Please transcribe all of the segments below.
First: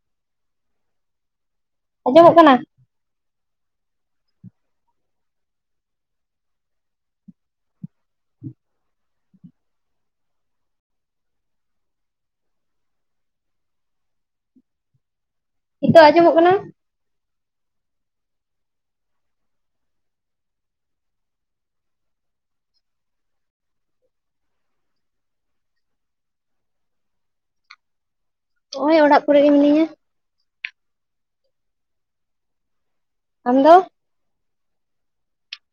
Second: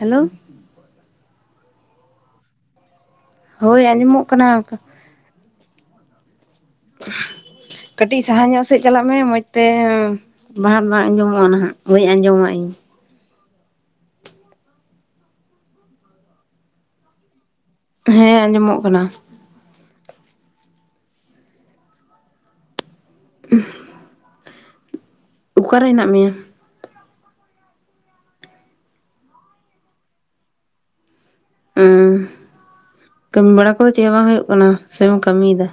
Hello ᱟᱸᱡᱚᱢᱚᱜ ᱠᱟᱱᱟ᱾ ᱦᱳᱭ ᱟᱸᱡᱚᱢᱚᱜ ᱠᱟᱱᱟ [inaudible] ᱠᱟᱹᱴᱤᱡ ᱥᱟᱦᱟ ᱧᱚᱜ ᱥᱮᱫ ᱪᱟᱞᱟᱜ ᱢᱮ ᱢᱚᱡᱽ ᱛᱮ ᱵᱟᱦᱟ ᱫᱚ ᱟᱸᱡᱚᱢᱚᱜᱼᱟ ᱱᱟᱦᱟᱜ ᱵᱟᱹᱧ ᱟᱸᱡᱚᱢᱟ ᱤᱧ [inaudible] ᱱᱤᱛᱚᱜ ᱟᱸᱡᱚᱢᱚᱜ ᱠᱟᱱᱟ? ᱦᱮᱸ ᱟᱸᱡᱚᱢᱚᱜ ᱠᱟᱱᱟ᱾ [inaudible] ᱚᱠᱟᱨᱮ ᱦᱮᱱᱟᱜ ᱢᱮᱭᱟ? ᱱᱚᱜᱼᱚᱭ ᱚᱲᱟᱜ ᱠᱚᱨᱮ ᱜᱮ ᱢᱤᱱᱟᱹᱧᱟ᱾ ᱦᱸ ᱠᱟᱹᱢᱤ ᱟᱢᱫᱚ ᱵᱟᱲᱟ ᱠᱚᱫᱚ ᱪᱮᱫ ᱦᱚᱸ ᱵᱟᱝ ᱦᱩᱭᱩᱜ ᱠᱟᱱᱟ ᱥᱮᱵᱚᱱ ᱠᱟᱹᱢᱤᱭᱮᱫᱟ?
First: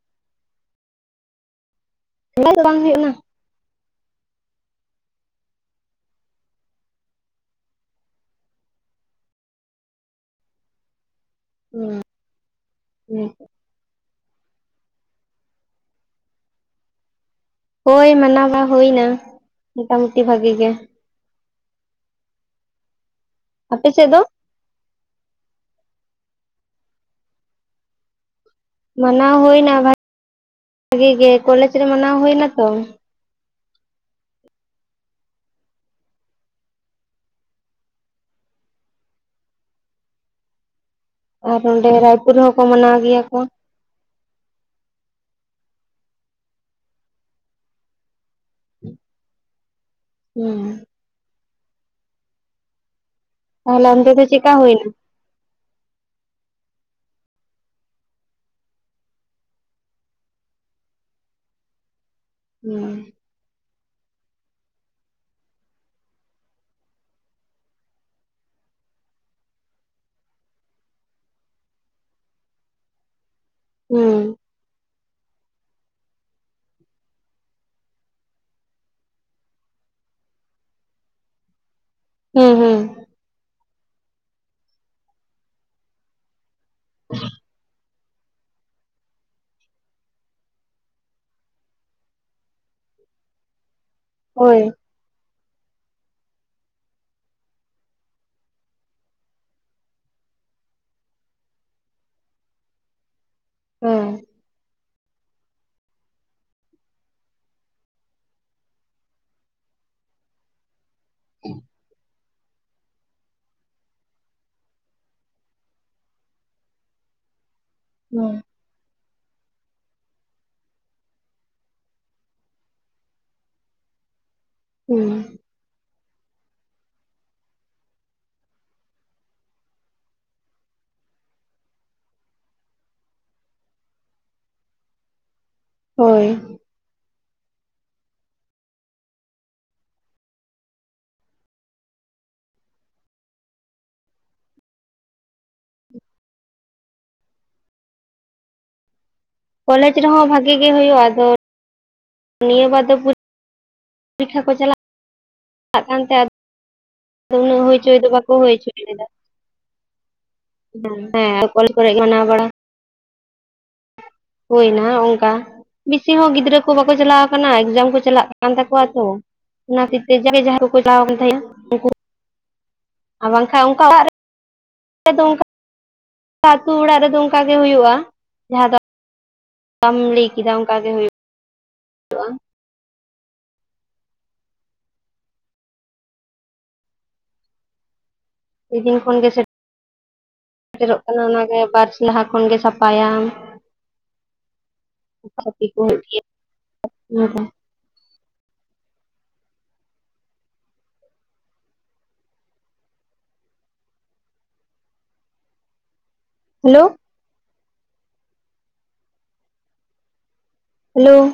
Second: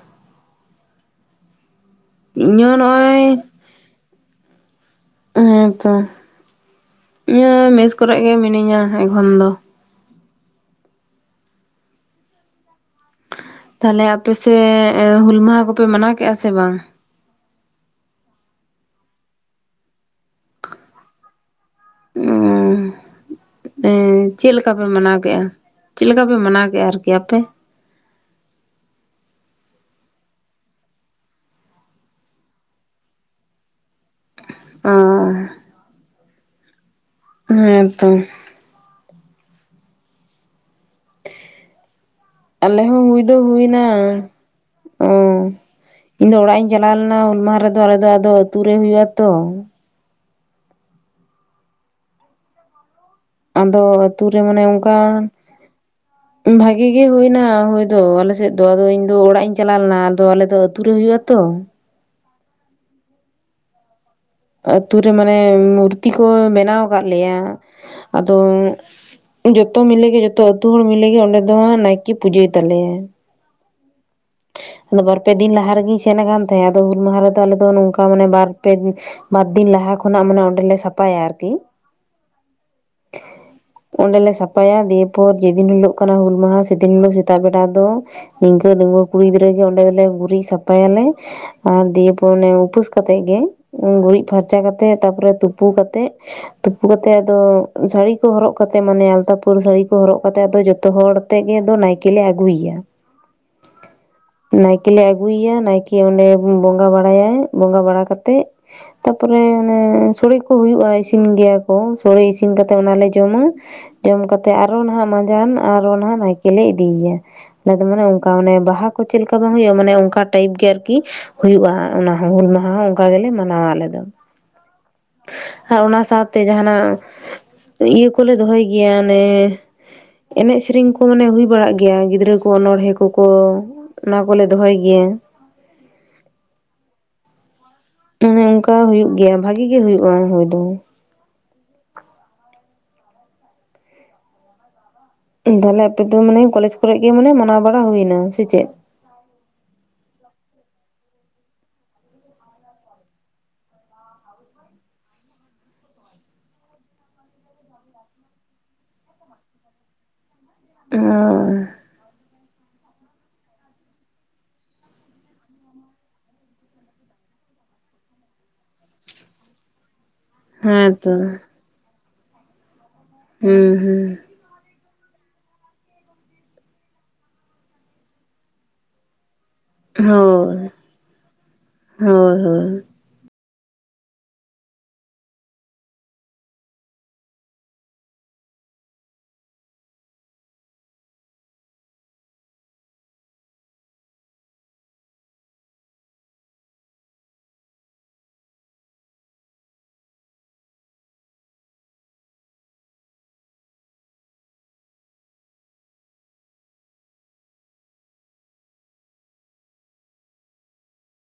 ᱫᱚ ᱚᱲᱟᱜ ᱤᱧ ᱫᱚ ᱦᱚᱸ ᱵᱟᱝ ᱦᱩᱭᱩᱜ ᱠᱟᱱᱟ ᱱᱚᱜᱼᱚᱭ ᱦᱮᱸᱛᱚ ᱤᱭᱟᱹ ᱢᱮᱥ ᱠᱚᱨᱮ ᱜᱮ ᱢᱤᱱᱟᱹᱧᱟ ᱮᱠᱷᱚᱱ ᱫᱚ᱾ ᱦᱩᱸ ᱦᱮ ᱛᱟᱦᱞᱮ ᱟᱯᱮ ᱥᱮ ᱦᱩᱞ ᱢᱟᱦᱟ ᱠᱚᱯᱮ ᱢᱟᱱᱟᱣ ᱠᱮᱫᱼᱟ ᱥᱮ ᱵᱟᱝ? ᱦᱳᱭ ᱢᱟᱱᱟᱣ ᱢᱟ ᱦᱩᱭ ᱮᱱᱟ ᱢᱳᱴᱟᱢᱩᱴᱤ ᱵᱷᱟᱜᱤ ᱜᱮ᱾ ᱚ ᱟᱯᱮ ᱮ ᱥᱮᱫ ᱫᱚ ᱪᱮᱫ ᱞᱮᱠᱟᱯᱮ ᱢᱟᱱᱟᱣ ᱠᱮᱫᱮᱜᱼᱟ? ᱪᱮᱫ ᱞᱮᱠᱟ ᱯᱮ ᱢᱟᱱᱟᱣ ᱠᱮᱫᱼᱟ ᱟᱨᱠᱤ ᱟᱯᱮ? ᱢᱟᱱᱟᱣ ᱦᱩᱭᱱᱟ ᱵᱷᱟᱜᱤ ᱜᱮ ᱠᱚᱞᱮᱡᱽ ᱨᱮ ᱢᱟᱱᱟᱣ ᱦᱩᱭᱱᱟᱛᱚ᱾ ᱚ ᱦᱮᱸᱛᱚ [unintelligible] ᱟᱞᱮ ᱢᱟᱱᱟᱣ ᱦᱚᱸ ᱜᱮᱭᱟ ᱦᱩᱭ ᱫᱚ ᱠᱚ ᱦᱩᱭ ᱮᱱᱟ ᱚ ᱤᱧ ᱫᱚ ᱚᱲᱟᱜ ᱤᱧ ᱪᱟᱞᱟᱣ ᱞᱮᱱᱟ ᱦᱩᱞ ᱢᱟᱦᱟ ᱨᱮᱫᱚ ᱟᱞᱮ ᱫᱚ ᱟᱫᱚ ᱟᱹᱛᱩ ᱨᱮ ᱦᱩᱭᱩᱜ-ᱟ ᱛᱚ᱾ ᱦᱮᱸ ᱟᱫᱚ ᱛᱟᱦᱚᱞᱮ ᱚᱱᱛᱮ ᱫᱚ ᱟᱹᱛᱩ ᱨᱮ ᱪᱮᱫᱠᱟ ᱢᱟᱱᱮ ᱦᱩᱭᱱᱟ ᱚᱱᱠᱟᱱ ᱵᱷᱟᱜᱤ ᱜᱮ ᱦᱩᱭᱮᱱᱟ ᱦᱩᱭ ᱫᱚ ᱟᱞᱮᱥᱮᱫ ᱫᱚ ᱟᱫᱚ ᱤᱧ ᱫᱚ ᱚᱲᱟᱜ ᱤᱧ ᱪᱟᱞᱟᱣ ᱞᱮᱱᱟ ᱟᱫᱚ ᱟᱞᱮ ᱫᱚ ᱟᱛᱩᱨᱮ ᱦᱩᱭᱩᱜ-ᱟ ᱛᱚ᱾ [inaudible] ᱦᱮᱸ ᱟᱹᱛᱩ ᱨᱮ ᱢᱟᱱᱮ ᱢᱩᱨᱛᱤ ᱠᱚ ᱵᱮᱱᱟᱣ ᱠᱫ ᱞᱮᱭᱟ ᱟᱫᱚ ᱡᱚᱛᱚ ᱢᱤᱞᱮᱜᱮ ᱡᱚᱛᱚ ᱟᱹᱛᱩ ᱦᱚᱲ ᱢᱤᱞᱮᱜᱮ ᱚᱸᱰᱮ ᱫᱚ ᱱᱟᱭᱠᱮ ᱯᱩᱡᱟᱹᱭ ᱛᱟᱞᱮᱭᱟᱭ ᱦᱮᱸ ᱟᱫᱚ ᱵᱟᱨ ᱯᱮ ᱫᱤᱱ ᱞᱟᱦᱟ ᱨᱮᱜᱮᱧ ᱥᱮᱱᱟᱠᱟᱱ ᱛᱟᱸᱦᱮᱫ ᱟᱫᱚ ᱦᱩᱞ ᱢᱟᱦᱟ ᱨᱮᱫᱚ ᱟᱞᱮ ᱫᱚ ᱱᱚᱝᱠᱟ ᱢᱟᱱᱮ ᱵᱟᱨ ᱫᱤᱱ ᱞᱟᱦᱟ ᱡᱟᱦᱟᱸ ᱠᱷᱚᱱᱟᱜ ᱢᱟᱱᱮ ᱚᱸᱰᱮᱞᱮ ᱥᱟᱯᱷᱟᱭᱟ ᱟᱨᱠᱤ ᱦᱮᱸ ᱦᱮᱸ ᱚᱸᱰᱮᱞᱮ ᱥᱟᱯᱷᱟᱭᱟ ᱫᱤᱭᱮ ᱯᱚᱨ ᱡᱮᱫᱤᱱ ᱦᱤᱞᱳᱜ ᱠᱟᱱᱟ ᱦᱩᱞ ᱢᱟᱦᱟ ᱥᱮᱫᱤᱱ ᱦᱤᱞᱳᱜ ᱥᱮᱛᱟᱜ ᱵᱮᱲᱟ ᱫᱚ ᱤᱱᱠᱟ ᱰᱟᱺᱜᱩᱣ ᱠᱩᱲᱤ ᱜᱤᱫᱽᱨᱟᱹᱜ ᱜᱮ ᱚᱸᱰᱮ ᱫᱚᱞᱮ ᱜᱩᱨᱤᱡ ᱥᱟᱯᱷᱟᱭ ᱟᱞᱮ ᱟᱨ ᱫᱤᱭᱮ ᱯᱚᱨ ᱚᱱᱮ ᱩᱯᱟᱹᱥ ᱠᱟᱛᱮᱫ ᱜᱮ ᱩᱱ ᱜᱩᱨᱤᱡᱽ ᱯᱷᱟᱨᱪᱟ ᱦᱳᱭ ᱠᱟᱛᱮᱜ ᱛᱟᱯᱚᱨᱮ ᱛᱩᱯᱩ ᱛᱩᱯᱩ ᱠᱟᱛᱮᱜ ᱛᱩᱯᱩ ᱠᱟᱛᱮᱜ ᱟᱫᱚ ᱥᱟᱹᱲᱤ ᱠᱚ ᱦᱚᱨᱚᱜ ᱠᱟᱛᱮᱜ ᱢᱟᱱᱮ ᱟᱞᱛᱟ ᱯᱟᱹᱲ ᱥᱟᱹᱲᱤ ᱠᱚ ᱦᱚᱨᱚᱜ ᱠᱟᱛᱮᱜ ᱡᱚᱛᱚ ᱦᱚᱲ ᱛᱮᱜᱮ ᱱᱟᱭᱠᱮᱞ ᱞᱮ ᱟᱹᱜᱩᱭᱮᱭᱟ ᱦᱮᱸ ᱱᱟᱭ ᱱᱟᱭᱠᱮ ᱟᱹᱜᱩᱭᱮᱭᱟ ᱱᱟᱭᱠᱮ ᱚᱸᱰᱮ ᱵᱚᱸᱜᱟ ᱵᱟᱲᱟᱭᱟᱭ ᱵᱚᱸᱜᱟ ᱵᱟᱲᱟ ᱠᱟᱛᱮᱫ ᱛᱟᱯᱚᱨᱮ ᱚᱱᱮ ᱥᱚᱲᱮ ᱠᱚ ᱦᱩᱭᱩᱜᱼᱟ ᱤᱥᱤᱱ ᱜᱮᱭᱟ ᱠᱚ ᱥᱚᱲᱮ ᱤᱥᱤᱱ ᱤᱥᱤᱱ ᱠᱟᱛᱮ ᱚᱱᱟᱞᱮ ᱡᱚᱢᱟ ᱡᱚᱢ ᱠᱟᱛᱮ ᱟᱨᱚ ᱱᱟᱦᱟᱜ ᱢᱟᱟᱸᱡᱟᱱ ᱟᱨᱚ ᱱᱟᱦᱟᱜ ᱱᱟᱭᱠᱮᱞ ᱞᱮ ᱤᱫᱤᱭᱮᱭᱟ ᱟᱫᱚ ᱢᱟᱱᱮ ᱚᱱᱠᱟ ᱦᱩᱸ ᱚᱱᱮ ᱵᱟᱦᱟ ᱠᱚ ᱪᱮᱫ ᱞᱮᱠᱟ ᱵᱟᱝ ᱦᱩᱭᱩᱜᱼᱟ ᱢᱟᱱᱮ ᱚᱱᱠᱟ ᱴᱟᱭᱤᱯ ᱜᱮ ᱟᱨᱠᱤ ᱦᱩᱭᱩᱜᱼᱟ ᱚᱱᱟ ᱦᱩᱞ ᱢᱟᱦᱟ ᱦᱚᱸ ᱚᱱᱠᱟ ᱜᱮᱞᱮ ᱢᱟᱱᱟᱣᱟ ᱟᱞᱮ ᱫᱚ ᱦᱩᱸ ᱟᱨ ᱚᱱᱟ ᱥᱟᱶᱛᱮ ᱡᱟᱦᱟᱱᱟᱜ ᱤᱭᱟᱹ ᱠᱚᱞᱮ ᱫᱚᱦᱚᱭ ᱜᱮᱭᱟ ᱚᱱᱮ ᱮᱱᱮᱡ ᱥᱮᱨᱮᱧ ᱠᱚ ᱢᱟᱱᱮ ᱦᱩᱭ ᱵᱟᱲᱟᱜ ᱜᱮᱭᱟ ᱜᱤᱫᱽᱨᱟᱹ ᱠᱚ ᱚᱱᱚᱚᱲᱦᱮᱸ ᱠᱚᱠᱚ ᱚᱱᱟ ᱠᱚᱞᱮ ᱫᱚᱦᱚᱭ ᱜᱮᱭᱟ ᱦᱮᱸ ᱦᱳᱭ ᱚᱱᱮ ᱚᱱᱠᱟ ᱦᱩᱭᱩᱜ ᱜᱮᱭᱟ ᱵᱷᱟᱹᱜᱤ ᱜᱮ ᱦᱩᱭᱩᱜᱼᱟ ᱦᱚᱳᱭ ᱫᱚ ᱛᱟᱦᱞᱮ ᱟᱯᱮ ᱫᱚ ᱢᱟᱱᱮ ᱠᱚᱞᱮᱡᱽ ᱠᱚᱨᱮ ᱜᱮ ᱢᱮ ᱢᱟᱱᱟᱣ ᱵᱟᱲᱟ ᱦᱩᱭ ᱱᱟ ᱥᱮ ᱪᱮᱫ ᱠᱚᱞᱮᱡᱽ ᱨᱮᱦᱚᱸ ᱵᱷᱟᱜᱤ ᱜᱮ ᱦᱩᱭᱩᱜᱼᱟ ᱟᱫᱚ ᱱᱤᱭᱟᱹ ᱵᱟᱨ ᱫᱚ ᱯᱚᱨᱤᱠᱠᱷᱟ ᱠᱚ ᱪᱟᱞᱟᱜ ᱠᱟᱱᱛᱮᱫ ᱟᱫᱚ ᱩᱱᱟᱹᱜ ᱦᱩᱭ ᱦᱚᱪᱚᱭ ᱫᱚ ᱵᱟᱠᱚ ᱦᱩᱭ ᱦᱚᱪᱚᱭ ᱞᱮᱫᱟ ᱚ ᱠᱚᱞᱮᱡᱽ ᱠᱚᱨᱮ ᱜᱮ ᱢᱟᱱᱟᱣ ᱵᱟᱲᱟ ᱦᱩᱭᱱᱟ ᱚᱱᱠᱟ ᱵᱮᱥᱤ ᱦᱚᱸ ᱜᱤᱫᱽᱨᱟᱹ ᱠᱚ ᱵᱟᱝᱠᱚ ᱪᱟᱞᱟᱣ ᱠᱟᱱᱟ ᱮᱠᱡᱟᱢ ᱠᱚ ᱪᱟᱞᱟᱜ ᱠᱟᱱ ᱛᱟᱠᱚᱣᱟ ᱛᱚ ᱚᱱᱟ ᱛᱤ ᱠᱮᱡᱟᱱᱮ ᱡᱟᱦᱟᱸᱭᱠᱚ ᱪᱟᱞᱟᱣ ᱦᱮᱸᱛᱚ ᱠᱟᱱ ᱛᱟᱦᱮᱸᱱᱟ ᱩᱱᱠᱩ ᱟᱨ ᱵᱟᱝᱠᱷᱟᱱ ᱦᱩᱸ ᱚᱱᱠᱟ ᱚᱲᱟᱜ ᱦᱩᱸ ᱨᱮ ᱟᱞᱮ ᱫᱚ ᱚᱱᱠᱟ ᱟᱹᱛᱩ ᱚᱲᱟᱜ ᱨᱮᱫᱚ ᱚᱱᱠᱟᱜᱮ ᱦᱩᱭᱩᱜᱼᱟ ᱡᱟᱦᱟᱸ ᱫᱚ ᱪᱮᱠᱟᱢ ᱞᱟᱹᱭ ᱠᱮᱫᱟ ᱦᱳᱭ ᱚᱱᱠᱟᱟᱜᱮᱼᱟ ᱦᱳᱭ ᱦᱳᱭ ᱥᱮ ᱫᱤᱱ ᱠᱷᱚᱱ ᱜᱮ ᱥᱮ ᱥᱮᱴᱮᱨᱚᱜ ᱠᱟᱱᱟ ᱚᱱᱟᱜᱮ ᱵᱟᱨᱥᱤᱧ ᱞᱟᱦᱟ ᱠᱷᱚᱱᱜᱮ ᱥᱟᱯᱷᱟᱭᱟᱢ ᱠᱚ [inaudible] ᱦᱮᱞᱳ ᱦᱮᱞᱳ